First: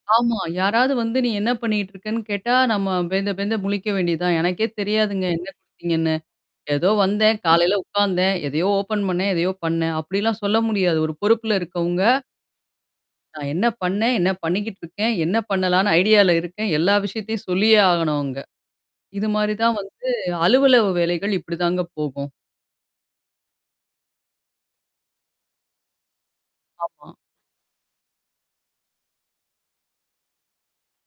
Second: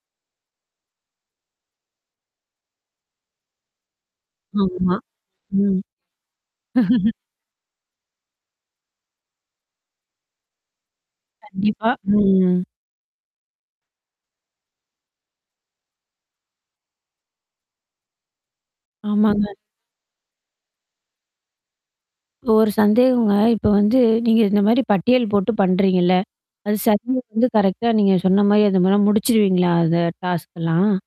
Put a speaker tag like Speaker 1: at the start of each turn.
Speaker 1: ஆமா! யாராவது வந்து, நீ என்ன பண்ணிட்டு இருக்கன்னு கேட்டா, நம்ம பேந்த பேந்த முழிக்க வேண்டியதான். எனக்கே
Speaker 2: ஆமா,
Speaker 1: தெரியாதுங்க, என்ன
Speaker 2: ம்.
Speaker 1: குடுத்தீங்கன்னு ஏதோ வந்தேன். காலையில உட்காந்தேன், எதையோ ஓப்பன் பண்ணேன்! எதையோ பண்ணேன்! அப்டிலாம் சொல்ல முடியாது, ஒரு பொறுப்புல
Speaker 2: கண்டிப்பா,
Speaker 1: இருக்கவங்க
Speaker 2: ம்.
Speaker 1: நான் என்ன பண்ணேன்? என்ன பண்ணிக்கிட்டுருக்கேன், என்ன பண்ணலான்னு ஐடியால இருக்கேன். எல்லா விஷயத்தையும் சொல்லியே ஆகணும் அவுங்க. இது
Speaker 2: ஆமாங்க.
Speaker 1: மாரி தான் வந்து, அலுவலக வேலைகள் இப்படிதாங்க போகும்.
Speaker 2: இப்ப ஒரு சந்தேகங்க! இப்ப வந்து, நீங்க இந்த மாதிரி பட்டியல் போட்டு பண்றீங்கல்ல? அது
Speaker 1: ஆமா.
Speaker 2: சரியா வந்து, கரெக்ட்டா நீங்க சொன்ன மாதிரி அது மாறிலாம் முடிச்சுருவீங்களா? அத டாஸ்க்லாம்.